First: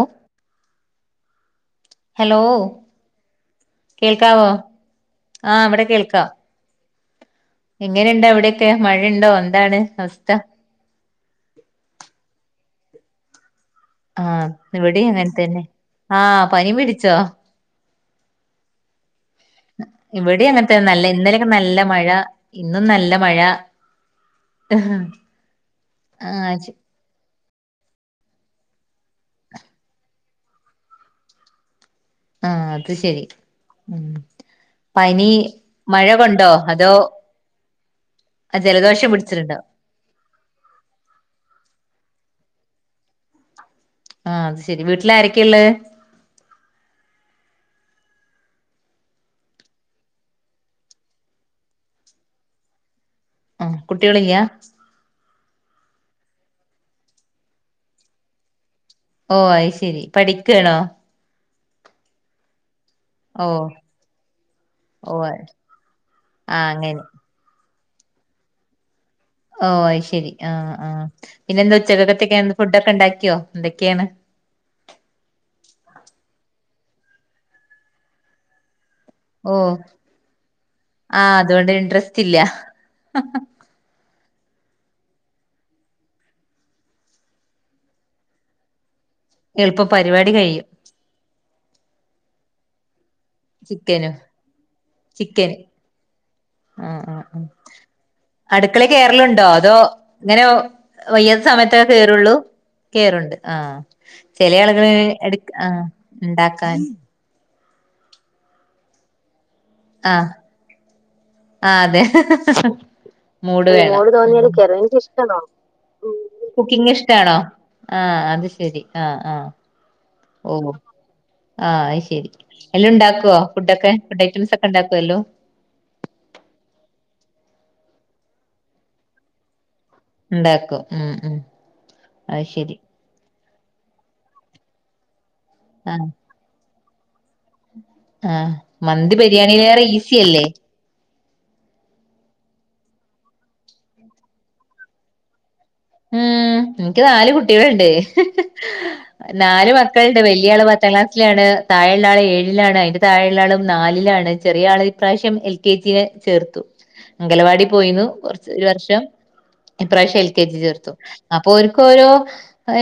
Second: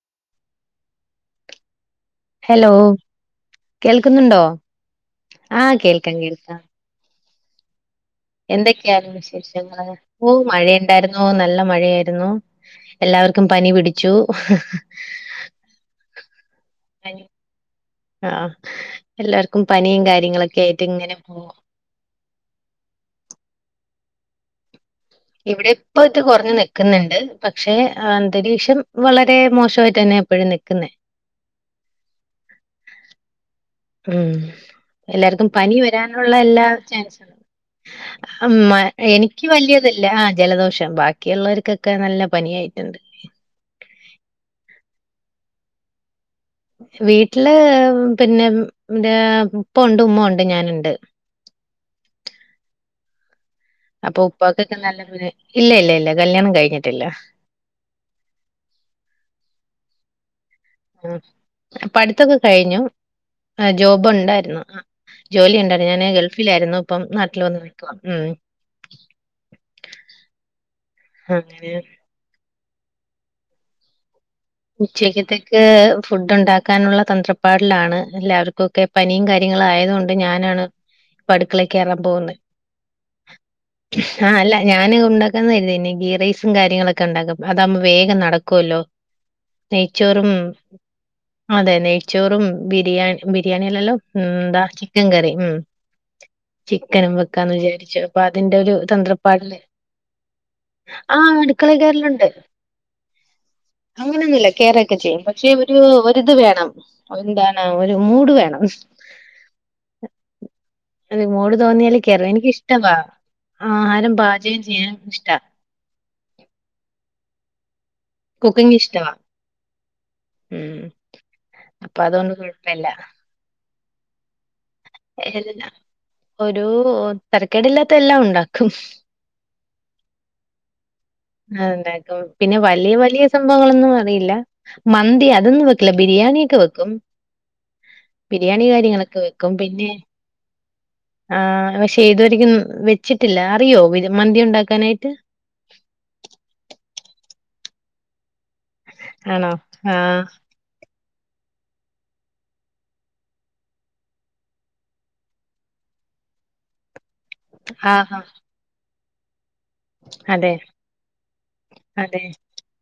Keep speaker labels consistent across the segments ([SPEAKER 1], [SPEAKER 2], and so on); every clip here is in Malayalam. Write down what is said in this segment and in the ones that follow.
[SPEAKER 1] ഓഹ് ഹലോ
[SPEAKER 2] കേൾക്കുന്നുണ്ടോ?
[SPEAKER 1] കേൾക്കാവോ ആഹ് ഇവിടെ കേൾക്കാം എങ്ങനെണ്ടവി
[SPEAKER 2] എന്തൊക്കെയാ [unintelligible] വിശേഷങ്ങള് ഓഹ് മഴെയെന്നെ ണ്ടായിരുന്നു നല്ല മഴയായിരുന്നു എല്ലാവർക്കും പനി പിടിച്ചു
[SPEAKER 1] തെന്നെ ആഹ് പനി പിടി
[SPEAKER 2] പനി ആഹ് ആഹ് എല്ലാർക്
[SPEAKER 1] ഇവിടിം അങ്ങനത്തെ നല്ല ഇന്നലൊക്കെ നല്ല മഴ ഇന്നും നല്ല മഴ
[SPEAKER 2] ഇവിടെ ഇപ്പ ഇത് കൊറഞ്ഞു
[SPEAKER 1] ആഹ് ശ
[SPEAKER 2] നിക്ക്‌ന്ന്ണ്ട് പക്ഷേ അന്തരീക്ഷം വളരെ മോശമായിട്ട് തന്നെ ഇപ്പഴും നിക്കുന്നേ
[SPEAKER 1] ആഹ് അത് ശരി
[SPEAKER 2] ഉം
[SPEAKER 1] പനി
[SPEAKER 2] എല്ലാർക്കും പനി
[SPEAKER 1] മഴ
[SPEAKER 2] വരാനുള്ള
[SPEAKER 1] കൊണ്ടോ
[SPEAKER 2] എല്ലാ
[SPEAKER 1] അതോ
[SPEAKER 2] ചാൻസും ഉം മ
[SPEAKER 1] ജലദോഷം
[SPEAKER 2] എനിക്ക്
[SPEAKER 1] പിടിച്ചിട്ടുണ്ടോ
[SPEAKER 2] വല്യ ഇല്ല ആഹ് ജലദോഷം ബാക്കിയുള്ളോര്ക്കൊക്കെ നല്ല പനിയായിട്ട്ണ്ട്
[SPEAKER 1] ആഹ് അത് ശരി വീട്ടില് ആരൊക്കെയെള്ളെ?
[SPEAKER 2] വീട്ടില് പിന്നെ ഇന്റെ ഉപ്പ ഉണ്ട് ഉമ്മ ഉണ്ട് ഞാന്ണ്ട്
[SPEAKER 1] ആഹ്
[SPEAKER 2] അപ്പൊ
[SPEAKER 1] കുട്ടികളില്ല
[SPEAKER 2] ഉപ്പാക്കൊക്കെ നല്ല [unintelligible] ഇല്ല ഇല്ല ഇല്ല കല്യാണം കഴിഞ്ഞിട്ടില്ല
[SPEAKER 1] ഓഹ് അയ് ശരി പഠിക്കാണോ
[SPEAKER 2] ഉം പഠിത്തൊക്കെ കഴിഞ്ഞു
[SPEAKER 1] ഓ
[SPEAKER 2] ആഹ് ജോബൊണ്ടായിരുന്നു ആഹ്
[SPEAKER 1] ഓ ആഹ്
[SPEAKER 2] ജോലി ഒണ്ടായിരുന്നു ഞാന് ഗൾഫിലായിരുന്നു ഇപ്പം
[SPEAKER 1] അങ്ങനെ
[SPEAKER 2] നാട്ട് നാട്ടില് വന്ന് നിക്കുവാ ഉം
[SPEAKER 1] ഓഹ് അയ് ശരി ആഹ് ആഹ്
[SPEAKER 2] അങ്ങനെ
[SPEAKER 1] പിന്നെന്താ ഉച്ചക്കത്തൊക്കെ ഫുഡൊക്കെ ഇണ്ടാക്കിയോ എന്തൊക്കെയാണ്?
[SPEAKER 2] ഉച്ചയ്ക്കത്തേക്ക് ഫുഡ് ഉണ്ടാക്കാനുള്ള തന്ത്രപ്പാടിലാണ് എല്ലാർക്കൊക്കെ പനിയും
[SPEAKER 1] ഓ
[SPEAKER 2] കാര്യങ്ങളും ആയതോണ്ട് ഞാനാണ് ഇപ്പ
[SPEAKER 1] ആഹ് അതുകൊണ്ട്
[SPEAKER 2] അടുക്കളേക്കേറാൻ
[SPEAKER 1] ഇൻട്രസ്റ്റ്
[SPEAKER 2] പോകുന്നെ
[SPEAKER 1] ഇല്ല
[SPEAKER 2] ആഹ് അല്ല ഞാന് ഒണ്ടാക്കാന്ന് കരുതി ഇന്നെ ഗീ റൈസും കാര്യങ്ങളൊക്കെ ഒണ്ടാക്കും അതാവുമ്പോ വേഗം നടക്കുവല്ലോ
[SPEAKER 1] എളുപ്പം
[SPEAKER 2] നെയ്ച്ചോറും
[SPEAKER 1] പരിപാടി കഴിയും
[SPEAKER 2] അതെ നെയ്ച്ചോറും ബിരിയാണി ബിരിയാണിയല്ലല്ലോ
[SPEAKER 1] ചിക്കനും
[SPEAKER 2] ഉം എന്താ ചിക്കൻ കറി ഉം
[SPEAKER 1] ചിക്കന് ആഹ്
[SPEAKER 2] ചിക്കനും
[SPEAKER 1] ആഹ് ആഹ്
[SPEAKER 2] വെക്കാന്ന് വിചാരിച്ചു അപ്പൊ അതിന്റെ ഒരു
[SPEAKER 1] അടുക്കളെ കേറലുണ്ടോ
[SPEAKER 2] തന്ത്രപ്പാടില്
[SPEAKER 1] അതോ ഇങ്ങനെ
[SPEAKER 2] ആഹ്
[SPEAKER 1] വയ്യാത്ത
[SPEAKER 2] അടുക്കളെ
[SPEAKER 1] സമയത്തേ
[SPEAKER 2] കേറല്ണ്ട്
[SPEAKER 1] കേറുള്ളൂ കേറുണ്ട് ആഹ്
[SPEAKER 2] അങ്ങനെയൊന്നുല്ല
[SPEAKER 1] ചില ആളുകള്
[SPEAKER 2] കേറൊക്കെ ചെയ്യും
[SPEAKER 1] എടു
[SPEAKER 2] പക്ഷെ ഒരു
[SPEAKER 1] ആഹ്
[SPEAKER 2] ഒരിത് വേണം
[SPEAKER 1] ഉണ്ടാക്കാൻ
[SPEAKER 2] ഓ എന്താണ് ഒരു മൂട് വേണം
[SPEAKER 1] ആഹ്
[SPEAKER 2] ഒരു മൂഡ്
[SPEAKER 1] ആഹ്
[SPEAKER 2] തോന്നിയാല്
[SPEAKER 1] അതെ
[SPEAKER 2] കേറും. എനിക്കിഷ്ടവാ
[SPEAKER 1] മൂട് വേണം മൂട്
[SPEAKER 2] ആഹാരം
[SPEAKER 1] തോന്നിയാല്
[SPEAKER 2] പാചകം ചെയ്യാൻ
[SPEAKER 1] [unintelligible]
[SPEAKER 2] ഇഷ്ടാ.
[SPEAKER 1] തോന്നും കുക്കിംഗ് ഇഷ്ട്ടാണോ ആഹ് അത്
[SPEAKER 2] കുക്കിംഗ്
[SPEAKER 1] ശരി
[SPEAKER 2] ഇഷ്ടവാ.
[SPEAKER 1] ആഹ് ആഹ് ഓഹ്
[SPEAKER 2] ഉം.
[SPEAKER 1] ആഹ്
[SPEAKER 2] അപ്പൊ
[SPEAKER 1] അയ് ശെരി
[SPEAKER 2] അതുകൊണ്ട് കുഴപ്പല്ല.
[SPEAKER 1] എല്ലോം ഇണ്ടാക്കുവോ ഫുഡൊക്കെ ഫുഡ് ഐറ്റംസ് ഒക്കെ ഇണ്ടാക്ക്
[SPEAKER 2] [unintelligible] ഒരു തരക്കേടില്ലാത്ത എല്ലാം ഒണ്ടാക്കും
[SPEAKER 1] ഇണ്ടാക്കും ഉം ഉം
[SPEAKER 2] ആഹ് ഇണ്ടാക്കും
[SPEAKER 1] അത്
[SPEAKER 2] പിന്നെ
[SPEAKER 1] ശരി
[SPEAKER 2] വലിയ വലിയ സംഭവങ്ങളൊന്നും അറിയില്ല മന്തി അതൊന്നും വെക്ക് ക്കില്ല
[SPEAKER 1] ആഹ്
[SPEAKER 2] ബിരിയാണിയൊക്കെ വെക്കും
[SPEAKER 1] ആഹ്
[SPEAKER 2] ബിരിയാണി
[SPEAKER 1] മന്തി
[SPEAKER 2] കാര്യങ്ങളൊക്കെ വെക്കും
[SPEAKER 1] ബിരിയാണിലേറെ
[SPEAKER 2] പിന്നെ
[SPEAKER 1] ഈസിയല്ലേ
[SPEAKER 2] ആഹ് പക്ഷെ ഇതുവരക്കും വെച്ചിട്ടില്ല അറിയോ ബിര് മന്തി ഒണ്ടാക്കാനായിട്ട്
[SPEAKER 1] ഉം എനിക്ക് നാല് കുട്ടികളുണ്ട്
[SPEAKER 2] ആണോ
[SPEAKER 1] നാല് മക്കളുണ്ട്
[SPEAKER 2] ആഹ്
[SPEAKER 1] വലിയ ആള് പത്താം ക്ലാസ്സിലാണ് താഴ ഇള്ള ആള് ഏഴിലാണ് അതിൻ്റെ താഴ ഇള്ള ആളും നാലിലാണ് ചെറിയ ആളെ ഇപ്രാവശ്യം എൽ കെ ജിെ ചേർത്തു അംഗലവാടി പോയിന്നു
[SPEAKER 2] ആഹ്
[SPEAKER 1] കൊറച്ച് ഒരു വർഷം ഇപ്രാവശ്യം എൽ കെ
[SPEAKER 2] അതെ
[SPEAKER 1] ജി ചേർ അപ്പൊ ഒരുക്ക് രോ
[SPEAKER 2] അതെ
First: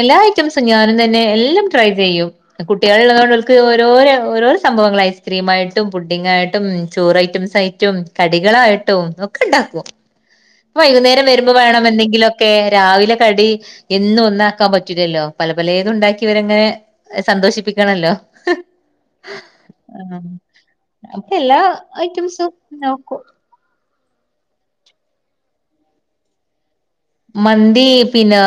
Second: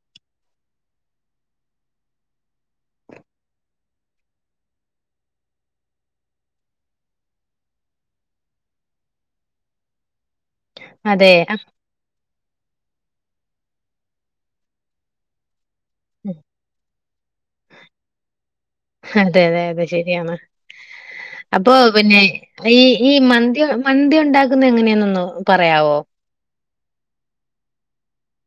[SPEAKER 1] എല്ലാ ഐറ്റംസും ഞാനും തന്നെ എല്ലാം ട്രൈ ചെയ്യും കുട്ടികള ഉള്ളതൊണ്ട്ക്ക് ഓരോര ഓരോ സംഭവങ്ങൾ ഐസ് ക്രീം ആയിട്ടും പുഡിങ്ങായിട്ടും ചോറ് ഐറ്റംസയി ട്ടും കടികളായിട്ടും ഒക്കെ ഇണ്ടാക്കും വൈകുന്നേരം
[SPEAKER 2] അതെ
[SPEAKER 1] വരുമ്പോ
[SPEAKER 2] അ-
[SPEAKER 1] വേണം എന്തെങ്കിലുമൊക്കെ രാവിലെ കടി എന്നും ഒന്നാക്കാൻ പറ്റൂലല്ലോ പല പലേതു ഉണ്ടാക്കിവരങ്ങനെ സന്തോഷിപ്പിക്കണല്ലോ
[SPEAKER 2] അതെ അതെ അതെ
[SPEAKER 1] ആ
[SPEAKER 2] ശരിയാണ്
[SPEAKER 1] അപ്പൊ എല്ലാ ഐറ്റംസും നോക്കും
[SPEAKER 2] മന്തിയ മന്തി ഉണ്ടാകുന്നത് എങ്ങനെയന്നൊന്ന് പറയാവോ
[SPEAKER 1] മന്തി പിന്നെ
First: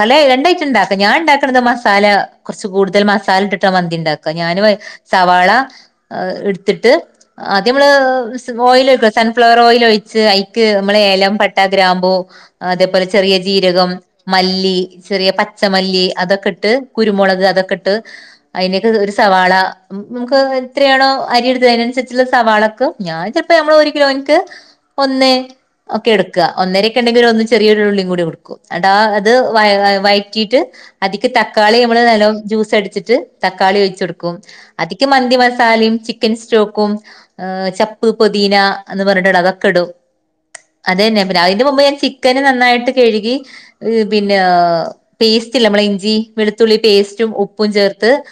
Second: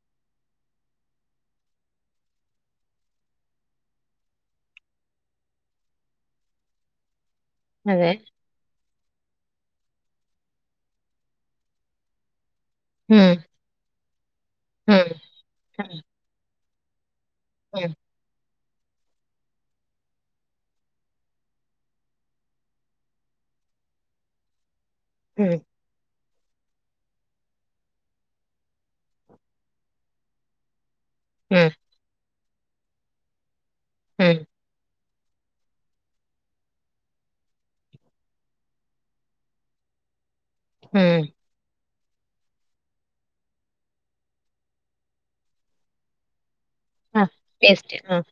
[SPEAKER 1] പല രണ്ടായിട്ടും ഇണ്ടാക്കാം ഞാൻ ഉണ്ടാക്കണത് മസാല കുറച്ച് കൂടുതൽ മസാല ഇിട്ടിട്ട മന്തി ഉണ്ടാക്കുക ഞാന് സവാള എടുത്തിട്ട് ആദ്യമ്മള്
[SPEAKER 2] അതെ
[SPEAKER 1] ഓയിൽ ഒഴ സൺഫ്ലവർ ഓയിൽ ഒഴിച്ച് ഐക്ക് നമ്മളെഏലം പട്ടാ ഗ്രാമ്പു അതേപോലെ ചെറിയ
[SPEAKER 2] ഉം
[SPEAKER 1] ജീരകം മല്ലി
[SPEAKER 2] ഉം
[SPEAKER 1] ചെറിയ പച്ചമല്ലി അതൊക്കെ ഇട്ട് കുരുമുളക്
[SPEAKER 2] ഉം
[SPEAKER 1] ഇതൊക്കെട്ട് അതിനൊക്കെ ഒരു സവാള നമുക്ക് എത്രയാണോ അരിയെടുത്തത് അതിനനുസരിച്ചുള്ള സവാളൊക്കെ ഞാൻ ചെലപ്പോ നമ്മള് ഒരു കിലോനിക്ക് ഒന്നേ
[SPEAKER 2] ഉം
[SPEAKER 1] ഒക്കെ എടുക്കുക ഒന്നരൊക്കെ ഉണ്ടെങ്കിൽ ഒന്ന് ചെറിയരുള്ളികൂടി കൊടുക്കും എടാ അത് വയ വയ വയറ്റിട്ട് അതിക്ക്‌
[SPEAKER 2] ഉം
[SPEAKER 1] തക്കാളിയും മ്മള് അലോ ജൂസ്‌ അടിച്ചിട്ട് തക്കാളിയൊഴിച്ചൊടുക്കും
[SPEAKER 2] ഉം
[SPEAKER 1] അതി ക്ക് മന്തി മസാലയും ചിക്കൻ സ്റ്റോക്കും ചപ്പ് പൊദീന എന്ന് പറഞ്ഞിട്ടട അതൊക്കെ ഇടും അത
[SPEAKER 2] ഉം
[SPEAKER 1] തന്നെ
[SPEAKER 2] ഉം
[SPEAKER 1] പി അതിന്റെ മുമ്പ് ഞാൻ ചി ക്കന് നന്നായിട്ട് കഴുകി പിന്നെ പേസ്റ്റ്ല്ല നമ്മളെ ഇഞ്ചി വെളുത്തുള്ളി പേസ്റ്റും
[SPEAKER 2] ആഹ്
[SPEAKER 1] ഉപ്പും
[SPEAKER 2] ടേസ്റ്റ്
[SPEAKER 1] ചേർത്ത്
[SPEAKER 2] ആഹ്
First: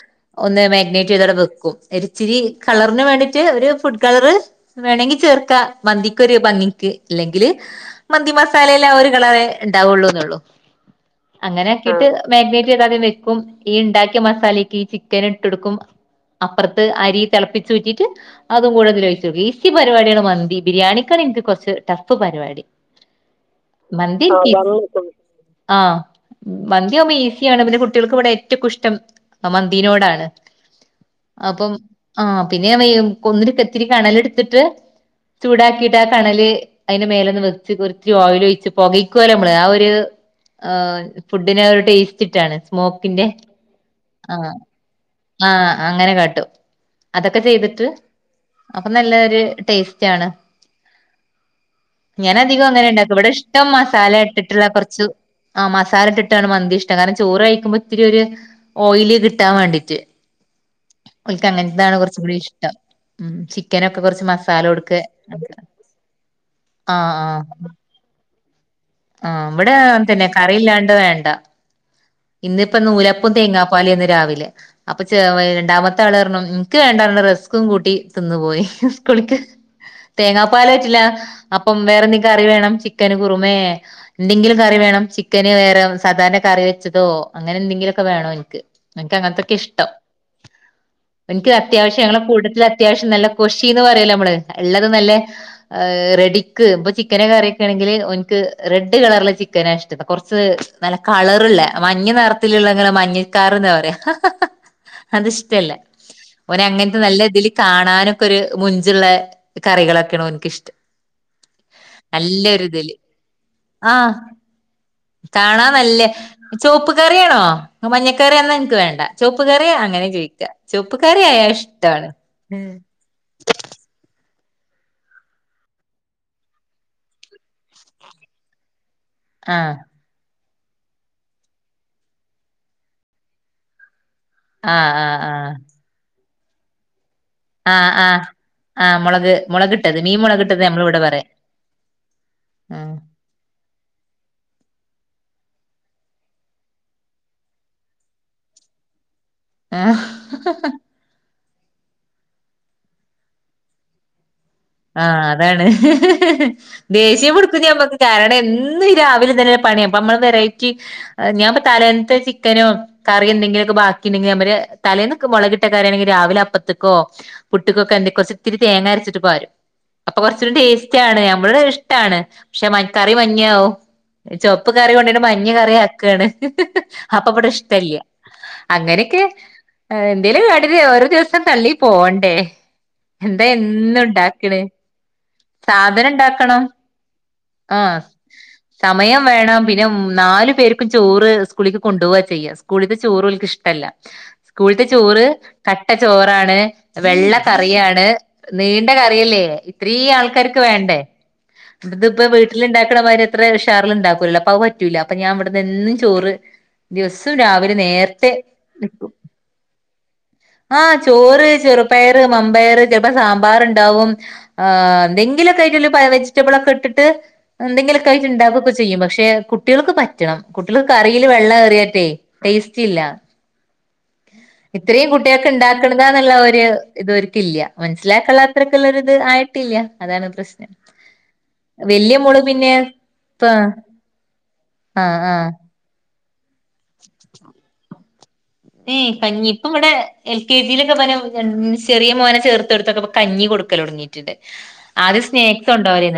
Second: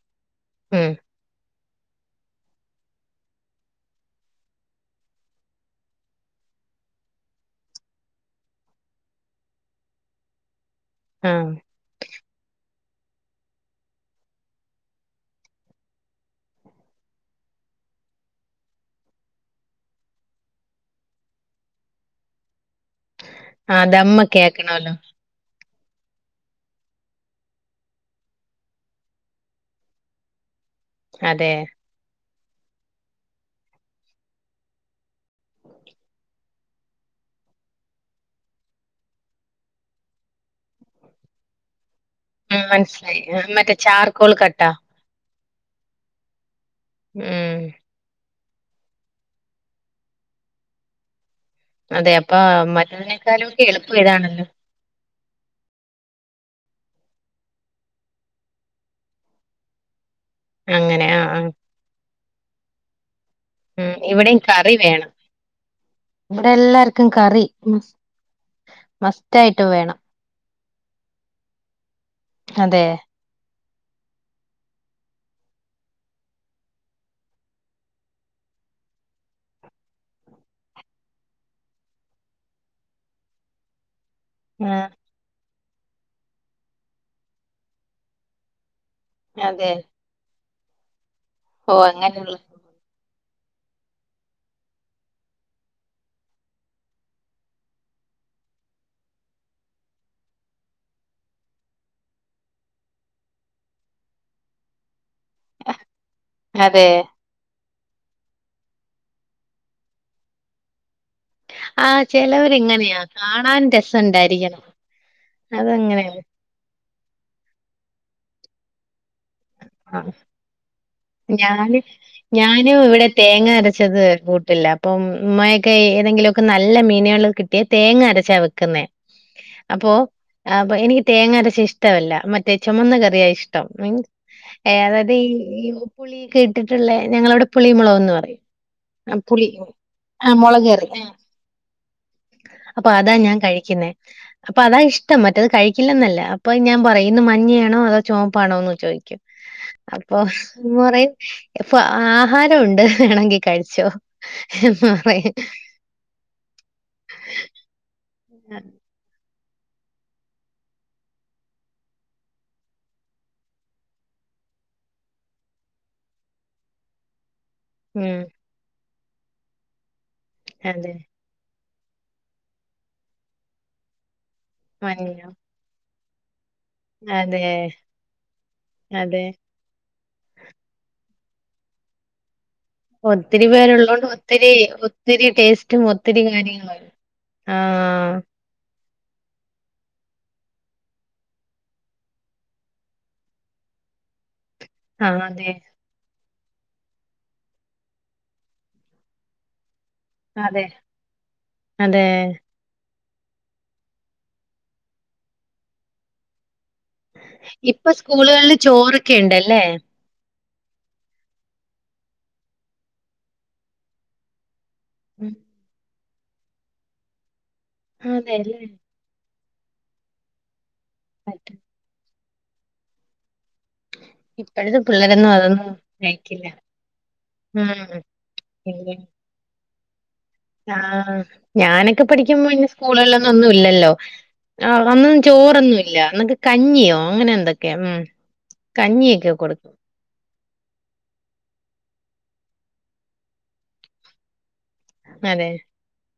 [SPEAKER 1] ഒന്ന്
[SPEAKER 2] ഉം
[SPEAKER 1] മാഗിനേറ്റ് ചെയ്തോടെ വെക്കും ഒരിച്ചിരി കളറിന് വേണ്ടിട്ട് ഒരു ഫുഡ് കളറ് വേണെങ്കി ചേർക്ക മന്തിക്കൊരു ഭംഗിക്ക് അല്ലെങ്കില് മന്തി മസ സാലയിൽ ഒരു കളറെ ഉണ്ടാവുള്ളൂ എന്നുള്ളൂ
[SPEAKER 2] ആഹ്
[SPEAKER 1] അങ്ങനെ ഇട്ട് മാഗ്നേറ്റ് ചെയ്താദ്യം വെക്കും ഈ ഉണ്ടാക്കിയ മസാലക്ക് ഈ ചിക്കൻ ഇട്ട്ടുക്കും അപ്പറത്ത് അരി തിളപ്പിച്ചു ഊറ്റിട്ട് അതും കൂടിതിൽ ഒഴിച് ഈസി പരിപാടിയാണ് മന്തി ബിരിയാണിക്കാണ് എനിക്ക് കുറച്ച് ടഫ് പരിപാടി
[SPEAKER 2] ആ
[SPEAKER 1] മന്ദി
[SPEAKER 2] ദമ്മൊക്കെ ആക്കണല്ലോ
[SPEAKER 1] ആഹ് മന്തിയകുമ്പോ ഈസിയാണ് പിന്നെ കുട്ടികൾക്ക് ഇവിടെ ഏറ്റവും ഇഷ്ടം മന്തിനോടാണ്
[SPEAKER 2] അതെ
[SPEAKER 1] അപ്പം ആഹ് പിന്നെ വെ കൊന്നിരി കത്തിരി കണലെടുത്തിട്ട് ചൂടാക്കിട്ട് ആ കണല് അതിന്റെ മേലൊന്ന് വെച്ച് കൊടു ചിരി ഓയിൽ ഒഴിച് പോകയ്ക്കലൊ നമ്മള് ആ ഒരു ആ ഫുഡിന് ഒരു ടേസ് റ്റിട്ടാണ്
[SPEAKER 2] ഉം മനസ്സിലായി
[SPEAKER 1] സ്മോക്കിന്റെ
[SPEAKER 2] ആ, മറ്റേ ചാർക്കോൾ
[SPEAKER 1] ആ
[SPEAKER 2] കട്ട
[SPEAKER 1] ആഹ് അങ്ങനെ കാട്ടും അതൊക്കെ
[SPEAKER 2] ഉം
[SPEAKER 1] ചെയ്തിട്ട് അപ്പൊ നല്ലൊരു ടേസ്റ്റ് ആണ്
[SPEAKER 2] അതെ
[SPEAKER 1] ഞാന
[SPEAKER 2] അപ്പൊ
[SPEAKER 1] അധികം അങ്ങനെ ഇണ്ടാക്ക ഇവിടെ
[SPEAKER 2] മറ്റതിനേക്കാളും ഒക്കെ
[SPEAKER 1] ഇഷ്ടം
[SPEAKER 2] എളുപ്പം
[SPEAKER 1] മസാല
[SPEAKER 2] ഇതാണല്ലോ
[SPEAKER 1] ഇട്ടിട്ടുള്ള കുറച്ചു ആഹ് മസാല ഇട്ടിട്ടാണ് മന്തി ഇഷ്ടം കാരണം ചോറ് കഴിക്കുമ്പോ ഇത്തിരി ഒരു ഓയിയില് കിട്ടാൻ വേണ്ടിട്ട്
[SPEAKER 2] അങ്ങനെ ആ ആ
[SPEAKER 1] ഓല്ക്ക് അങ്ങനതാണ് കുറച്ചും കൂടി ഇഷ്ടം മ് ചി
[SPEAKER 2] ഉം
[SPEAKER 1] ചിക്കനൊക്കെ കുറച്ച്
[SPEAKER 2] ഇവിടെയും
[SPEAKER 1] മസാല
[SPEAKER 2] കറി
[SPEAKER 1] കൊടുക്ക
[SPEAKER 2] വേണം ഇവിടെ എല്ലാർക്കും
[SPEAKER 1] ആഹ് ആഹ്
[SPEAKER 2] കറി മസ്റ്റ്
[SPEAKER 1] ആഹ്
[SPEAKER 2] ആയിട്ട്
[SPEAKER 1] ഇവിടെ
[SPEAKER 2] വേണം
[SPEAKER 1] തന്നെ കറിയില്ലാണ്ട് വേണ്ട ഇന്നിപ്പ
[SPEAKER 2] അതെ
[SPEAKER 1] നൂല പ്പം തേങ്ങാപ്പാലിന്ന് രാവിലെ അപ്പൊ ച രണ്ടാമത്തെ ആൾപറഞ്ഞ് എനിക്ക് വേണ്ടാ ന്ന് റസ്കും കൂട്ടി തിന്നു പോയി സ്കൂളിക്ക് തേങ്ങാപ്പാലൊഴിചുള്ള അപ്പം വേറെന്തെങ്കിലും കറി വേണം ചിക്കന് കുറുമേ എന്തെങ്കിലും
[SPEAKER 2] ആ
[SPEAKER 1] കറി വേണം ചി ക്കന് വേറെ സാധാരണ കറി വെച്ചതോ അങ്ങനെ എന്തെങ്കിലുമൊക്കെ വേണോ എനിക്ക് എനിക്ക് അങ്ങത്തക്ക
[SPEAKER 2] അതെ
[SPEAKER 1] ഇഷ്ടം എനിക്ക്
[SPEAKER 2] ഓ
[SPEAKER 1] അത്യാവശ്യം ഞങ്ങളെ
[SPEAKER 2] അങ്ങനെയുള്ള
[SPEAKER 1] കൂട്ടത്തിൽ അത്യാവശ്യം നല്ല കൊഷിന്ന് പറയല്ലോ നമ്മള് ഉള്ളത് നല്ല റെഡിക്ക് ഇപ്പൊ ചിക്കനെ കറിയൊക്കാണെങ്കിൽ ഓൻക്ക് റെഡ് കളറില ചിക്കന ഇഷ്ട കൊറച്ച് നല്ല കളറ്ള്ള മഞ്ഞ നിറത്തിലുള്ളങ്ങനെ മഞ്ഞ് കാറ്ന്ന പറയാഅത്ഷ്ടല്ല ഓന്
[SPEAKER 2] അതെ
[SPEAKER 1] അങ്ങനത്തെ നല്ലതിൽ കാണാനൊക്കെ ഒരു മുഞ്ചുള്ള കറികളൊക്കെയണ ഓന്ക്ക്ക്കിഷ്ടം
[SPEAKER 2] ആഹ ചെിലവർങ്ങനെയാ കാണാൻ രസംണ്ടായിരിക്കണം.
[SPEAKER 1] കാണാ നല്ല ചുവപ്പ് കറിയണോ മഞ്ഞക്കറിന്നാ എനക്ക് വേണ്ട ചുവപ്പ് കറിയ
[SPEAKER 2] ആ
[SPEAKER 1] അങ്ങനെ ചോയിക്ക ചുവപ്പ് കറിയാൽ
[SPEAKER 2] ഞാന്
[SPEAKER 1] ഇഷ്ടാണ്
[SPEAKER 2] ഞാനും ഇവിടെ തേങ്ങ അരച്ചത് കൂട്ടില്ല അപ്പം ഉമ്മയൊക്കെ ഏതെങ്കിലുമൊക്കെ നല്ല മീനുകൾ ക റ്റിയ തേങ്ങ അരച്ചാ വെക്കുന്നേ
[SPEAKER 1] ആഹ്
[SPEAKER 2] അപ്പൊ അപ്പൊ എനിക്ക് തേങ്ങരച്ച ഇഷ്ടമല്ല മറ്റേ ചുമന്ന കറിയായ ഇഷ്ടം മീൻ
[SPEAKER 1] ആഹ്
[SPEAKER 2] [unintelligible]
[SPEAKER 1] ആഹ് ആഹ്
[SPEAKER 2] ഈ പുളിക്കെ ഇട്ടിട്ടുള്ള ഞങ്ങളവിടെ
[SPEAKER 1] ആഹ്
[SPEAKER 2] പുളിമുളകന്ന്
[SPEAKER 1] ആഹ്
[SPEAKER 2] പറയും
[SPEAKER 1] ആഹ്
[SPEAKER 2] ആ
[SPEAKER 1] മുളക്
[SPEAKER 2] പുളി
[SPEAKER 1] മുളകിട്ടത് മീൻ
[SPEAKER 2] ആ
[SPEAKER 1] മുളകിട്ടത്
[SPEAKER 2] മുളക് കറി
[SPEAKER 1] നമ്മളിവിടെ പറയാ
[SPEAKER 2] അപ്പൊ
[SPEAKER 1] ആഹ്
[SPEAKER 2] അതാ ഞാൻ കഴിക്കുന്നേ അപ്പൊ അതാ ഇഷ്ടം മറ്റത് കഴിക്കില്ലെന്നല്ല അപ്പൊ ഞാൻ പറയും ഇന്ന് മഞ്ഞയാണോ അതോ ചുവുപ്പാണോ എന്ന് ചോദിക്കും. അപ്പ
[SPEAKER 1] ആഹ്
[SPEAKER 2] ഉമ്മറയും ഇപ്പൊ ആഹാരം ഉണ്ട് വേണെങ്കി കഴിച്ചോ എന്ന്
[SPEAKER 1] ആ
[SPEAKER 2] പറയും.
[SPEAKER 1] അതാണ് ദേഷ്യ പിടിപ്പ മ്മക്ക് കാരണം എ രാവിലെ തന്നെ പണിയ അപ്പ നമ്മള് വെറൈറ്റി ഞാൻപ്പ തലേന്ന്ത്തെ ചിക്കനും കറി എന്തെങ്കിലുമൊക്കെ ബാക്കിെ ണ്ടങ്കില് അവര് തലേന്നൊക്കെ മുളകിട്ട കറിണെങ്കിൽ രാവിലെ അപ്പത്ത്ക്കോ പുട്ടിക്കൊക്കെന്തക്ക
[SPEAKER 2] ഉം
[SPEAKER 1] കുറച്ച് ഇത്തിരി തേങ്ങ അരച്ചിട്ട് പാരും. അപ്പൊ കൊറച്ചൂടി
[SPEAKER 2] അതെ
[SPEAKER 1] ടേസ്റ്റ് ആണ് നമ്മള് ഇഷ്ടാണ് പക്ഷെ മ കറി മഞ്ഞാവും. ചൊവപ്പ് കറി കൊണ്ടയിട്ട്
[SPEAKER 2] മഞ്ഞയോ
[SPEAKER 1] മഞ്ഞ കറി ആക്കാണ് അപ്പൊ
[SPEAKER 2] അതെ
[SPEAKER 1] ഇവിടെ ഇഷ്ടല്ല അങ്ങനെയൊക്കെ
[SPEAKER 2] അതെ
[SPEAKER 1] എന്തേലും കാട്ടിറ്റ് ഒരോ ദിവസം തള്ളി പോകണ്ടേ
[SPEAKER 2] ഒത്തിരി പേരുള്ളത് കൊണ്ട് ഒത്തിരി ഒരി ഒത്തിരി ടേസ്റ്റും
[SPEAKER 1] സാധനം
[SPEAKER 2] ഒത്തിരി
[SPEAKER 1] ഉണ്ടാക്കണം
[SPEAKER 2] കാര്യങ്ങളും
[SPEAKER 1] ആഹ്
[SPEAKER 2] ആഹ
[SPEAKER 1] സമയം വേണം പിന്നെ നാലു പേർക്കും ചോറ് സ്കൂളിക്ക് കൊണ്ടുപോകവാ ചെയ്യാം സ്കൂളിലത്തെ ചോറ്ല്ക്ക് ഇഷ്ടല്ല [inaudible] സ്കൂളത്തെ
[SPEAKER 2] ആ
[SPEAKER 1] ചോറ്
[SPEAKER 2] അതെ.
[SPEAKER 1] കട്ട ചോറാണ് വെള്ളക്കറിയാണ് നീണ്ട ക അല്ലേ ഇത്രീം ആൾക്കാർക്ക്
[SPEAKER 2] അതെ.
[SPEAKER 1] വേണ്ടേ
[SPEAKER 2] അതെ.
[SPEAKER 1] ഇത്പ്പോ വീ വീട്ടില് ഉണ്ടാക്കുന്നമാതിരി എത്ര ഉഷാറിലും ഉണ്ടാക്കൂല്ലോ അപ്പൊ അത് പറ്റൂല്ല അപ്പ ഞൻ ഇവിടന്ന്ും ചോറ് ദിവസവും രാവിലെ നേരത്തെ നിട്ടും
[SPEAKER 2] ഇണ്ടല്ലേ
[SPEAKER 1] ആഹ ചോറ് ചെറുപ്പയർ മമ്പയർ ചിലപ്പോ സാമ്പാർ ഉണ്ടാവും ആ
[SPEAKER 2] ഉം.
[SPEAKER 1] എന്തെങ്കിലുമൊക്കെ ആയിട്ട് വെജിറ്റബിള ഒക്കെ ഇട്ടിട്ട് എന്തെങ്കിലുമൊക്കെ ആയിട്ട്
[SPEAKER 2] അതെല്ലേ.
[SPEAKER 1] ഉണ്ടാക്കുകൊക്കെ ചെയ്യും പക്ഷെ കുട്ടികൾക്ക് പറ്റണം കുട്ടികൾക്ക് കറിയിൽ വെള്ളം
[SPEAKER 2] പറ്റും.
[SPEAKER 1] ഏറിയാട്ടെ ടേസ്റ്റ് ഇല്ല
[SPEAKER 2] ഇപ്പോഴത്തെ പിള്ളരന്നു
[SPEAKER 1] കുട്ടിയൊക്കെ ഉണ്ടാക്കണതാ എന്നുള്ള ഒരു ഇതോരിക്ക ഇല്ല
[SPEAKER 2] ഉം.
[SPEAKER 1] മനസ്സിലാക്കുള്ള അത്രക്കുള്ളരി ഇത് ആയിട്ടില്ല അതാണ് പ്രശ്നം
[SPEAKER 2] ആഹ ഞാനൊക്കെ
[SPEAKER 1] വല്യ മോള്
[SPEAKER 2] പഠിക്കുമ്പോ അയിന്
[SPEAKER 1] പിന്നെ
[SPEAKER 2] സ്കൂള്
[SPEAKER 1] ഇപ്പ
[SPEAKER 2] ള്ളെന്നും ഇല്ലല്ലോ ആ അന്നൊന്നും
[SPEAKER 1] ആഹ് ആഹ്
[SPEAKER 2] ചോറൊന്നും ഇല്ല അന്നൊക്കെ കഞ്ഞിയോ അങ്ങനെ എന്തൊക്കെയ ഉം
[SPEAKER 1] ഏ
[SPEAKER 2] കഞ്ഞിയൊക്കെ
[SPEAKER 1] കഞ്ഞി ഇപ്പം
[SPEAKER 2] കൊടുക്കും.
[SPEAKER 1] ഇവടെ എൽ കെ ജിയിലൊക്കെ പോനെ ചെറിയ മോനെ ചേർത്ത്ടുത്തൊക്കെ കഞ്ഞി കൊടുക്കല തുടങ്ങിയിട്ടുണ്ട്. ആദ്യ
[SPEAKER 2] അതെ.
[SPEAKER 1] സ്നേക്ക്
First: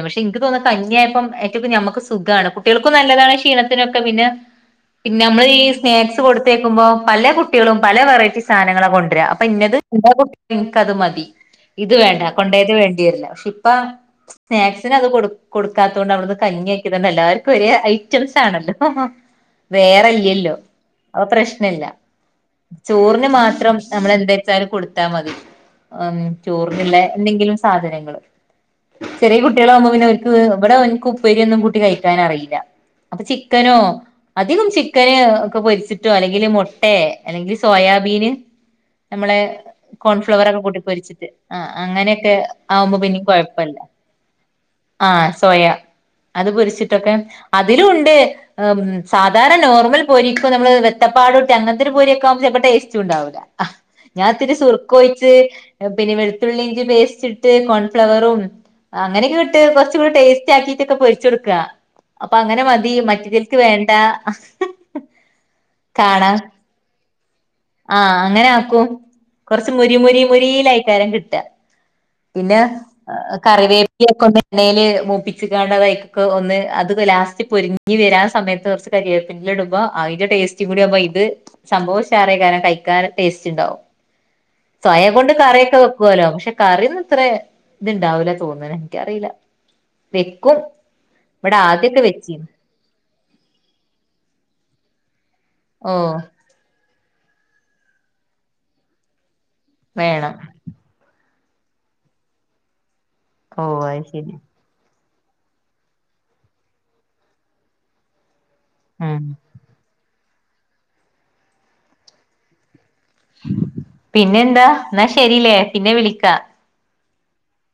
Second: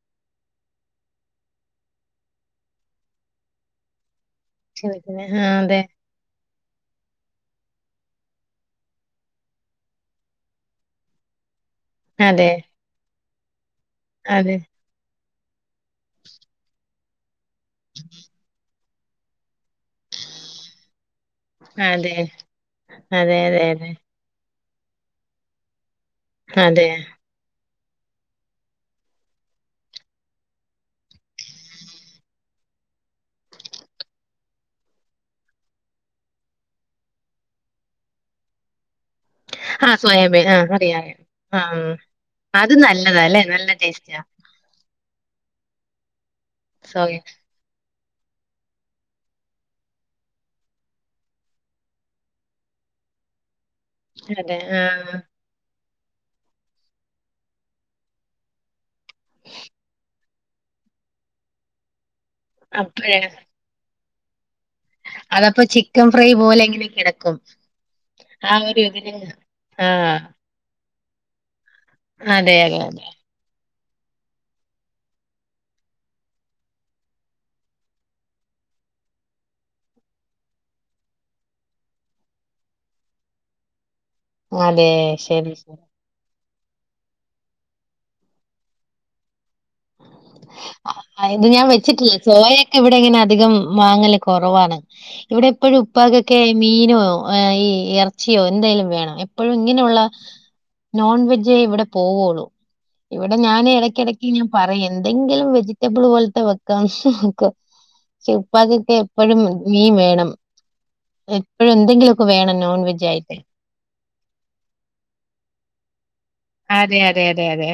[SPEAKER 1] പക്ഷെ എനിക്ക് തോന്നാ കഞ്ഞി ആയപ്പം ഏ നമുക്ക് സുഖമാണ് കുട്ടികൾക്കും നല്ലതാണ് ക്ഷീണത്തിനൊക്കെ പിന്നെ പിന്നെ
[SPEAKER 2] ആഹ്
[SPEAKER 1] നമ്മള് ഈ
[SPEAKER 2] അതെ.
[SPEAKER 1] സ്നാക്സ് കൊടുത്തേക്കുമ്പോ പല കുട്ടികളും പല വെറൈറ്റി സാധനങ്ങളാ കൊണ്ടുവരാ അപ്പൊ ഇന്നത് [unintelligible] കുട്ടിക എനിക്കത് മതി. ഇത് വേണ്ട
[SPEAKER 2] അതെ.
[SPEAKER 1] കൊണ്ടേത് വേണ്ടിരില്ല പക്ഷെ ഇപ്പ
[SPEAKER 2] അതെ.
[SPEAKER 1] സ്നാക്സിന് അത്കൊടു ക്കാത്തത് കൊണ്ട് അവ്ട്ന്ന് കഞ്ഞിയാക്കിയതണ്ട് എല്ലാവർക്കും ഒരേ ഐറ്റംസ് ആണല്ലോ. വേറെല്ലല്ലോ അപ്പോ പ്രശ്നല്ല.
[SPEAKER 2] അതെ
[SPEAKER 1] ചോറിന്
[SPEAKER 2] അതെ അതെ
[SPEAKER 1] മാത്രം
[SPEAKER 2] അതെ.
[SPEAKER 1] നമ്മൾ എന്താ വെച്ചുകൊടുത്താൽ മതി ഉം
[SPEAKER 2] അതെ.
[SPEAKER 1] ചോറന്നുള്ള എന്തെങ്കിലും സാധനങ്ങള്. ചെറിയ കുട്ടികളാവുംമ്പോ പിന്നെ ഓർക്ക് ഇവിടെ കുപ്പേരിയ ഒന്നും കുട്ടി കഴിക്കാൻ അറിയില്ല. അപ്പൊ ചിക്കനോ അധികം ചിക്കന് ഒക്കെ പൊരിച്ചിട്ടോ അല്ലെങ്കില് മൊ ട്ടേ അല്ലെങ്കിൽ സോയാബീന് നമ്മളെ
[SPEAKER 2] ആ
[SPEAKER 1] കോൺഫ്ലവർ
[SPEAKER 2] സോയാബീൻ ആ
[SPEAKER 1] ഒക്കെ കൂട്ടി
[SPEAKER 2] അറിയാറിയാം
[SPEAKER 1] പൊരിച്ചിട്ട് ആ അങ്ങനെയൊക്കെ
[SPEAKER 2] അത്
[SPEAKER 1] ആവുമ്പോ
[SPEAKER 2] നല്ലതാല്ലേ നല്ല
[SPEAKER 1] പിന്നെയകൊഴപ്പല്ല,
[SPEAKER 2] ടേസ്റ്റാ
[SPEAKER 1] ആഹ് സോയ അത് പൊരിച്ചിട്ടൊക്കെ
[SPEAKER 2] സോയ
[SPEAKER 1] അതിലുണ്ട് സാധാരണ നോർമൽ പൊരിക്കും നമ്മള് വെത്തപ്പാട് അങ്ങനത്തെ ഒരു പൊരി ഒക്കെ ആകുമ്പോ ടേസ്റ്റ് ഉണ്ടാവൂല്ല ഞാൻത്തിരി
[SPEAKER 2] അതെ ആ
[SPEAKER 1] സുറുക്കൊഴിച്ച് പിന്നെ വെളുത്തുള്ളി ഇഞ്ചപേസ്റ്റിട്ട് കോൺഫ്ലവറും അങ്ങനെയൊക്കെ വിട്ട് കുറച്ചകൂടെടേസ്റ്റ് ആയിട്ടൊക്കെ പൊരിച്ച് കൊടുക്ക. അപ്പൊ അങ്ങനെ മതി
[SPEAKER 2] അപ്പഴേ
[SPEAKER 1] മറ്റേ ചെൽക്ക് വാണ്ട
[SPEAKER 2] അതപ്പൊ ചിക്കൻ ഫ്രൈപോലെങ്ങനെ കിടക്കും.
[SPEAKER 1] ആഹ് അങ്ങനെ
[SPEAKER 2] ആ ഒരു
[SPEAKER 1] ആക്കും
[SPEAKER 2] ഇതില്
[SPEAKER 1] കൊറച്ച്
[SPEAKER 2] ആ
[SPEAKER 1] മുരി മുരി മുരീയിലാക്കാരം കിട്ട.
[SPEAKER 2] അതെ
[SPEAKER 1] പിന്നെ
[SPEAKER 2] അതെ അതെ
[SPEAKER 1] കറിവേപ്പിയൊക്കെണ്ടോയി എണ്ണൽ മൂപ്പിച്ചകാണ്ടയിക്കൊക്കെന്ന് അത് ലാസ്റ്റ് പൊരിങ്ങിവരാൻ സമയത്ത് കുറച്ച്. കരിയേപ്പിന്റെലാ ഇടുമ്പോ അതിന്റെ ടേസ്റ്റും കൂടിയമ്പോ ഇത് സംഭവഷാറാക്കാരം കഴിക്കാൻ ടേസ്റ്റ്ണ്ടാവും
[SPEAKER 2] അതെ
[SPEAKER 1] സോയ കൊണ്ട്
[SPEAKER 2] ശരി ശരി
[SPEAKER 1] കറിയൊക്കെ വെ പ്പോലോ പക്ഷെ കറിന്ന്ഇത്രേ ഇത്ണ്ടാവൂല തോന്നണെ എനിക്കറിയില്ല വെക്കും
[SPEAKER 2] ആ, ഇത്
[SPEAKER 1] ഇവിടെ
[SPEAKER 2] ഞാൻ
[SPEAKER 1] ആദ്യക്കെ
[SPEAKER 2] വെച്ചിട്ടില്ല
[SPEAKER 1] വെച്ച
[SPEAKER 2] സോയൊക്കെ ഇവിടെ ഇങ്ങനെ അധികം വാങ്ങല് കുറവാണ് ഇവിടെ എപ്പോഴും
[SPEAKER 1] ഓ
[SPEAKER 2] ഉപ്പാകൊക്കെ മീനോ ഈ ഇറച്ചിയോ എന്തായാലും വേണം എപ്പോഴും ഇങ്ങനെയുള്ള
[SPEAKER 1] വേണം
[SPEAKER 2] നോൺവെജേ ഇവിടെ പോവുള്ളൂ ഇവിടെ
[SPEAKER 1] ഓ
[SPEAKER 2] ഞാൻ
[SPEAKER 1] അത് ശരി
[SPEAKER 2] ഇടക്കിടക്ക്ഞ പറയുന്തെങ്കിലും വെജിറ്റബിൾ പോലത്തെ വെക്കാൻ നോക്ക ച
[SPEAKER 1] ഉം
[SPEAKER 2] പ്പാക്കൊക്കെപ്പോഴും മീൻ വേണം എപ്പോഴും എന്തെങ്കിലുക്കെ വേണം നോൺവെജ ആയിട്ട്,
[SPEAKER 1] പിന്നെന്താ എന്നാ ശരില്ലേപിന്നെ വിളിക്കാ
[SPEAKER 2] അതെ അതെ അതെ അതെ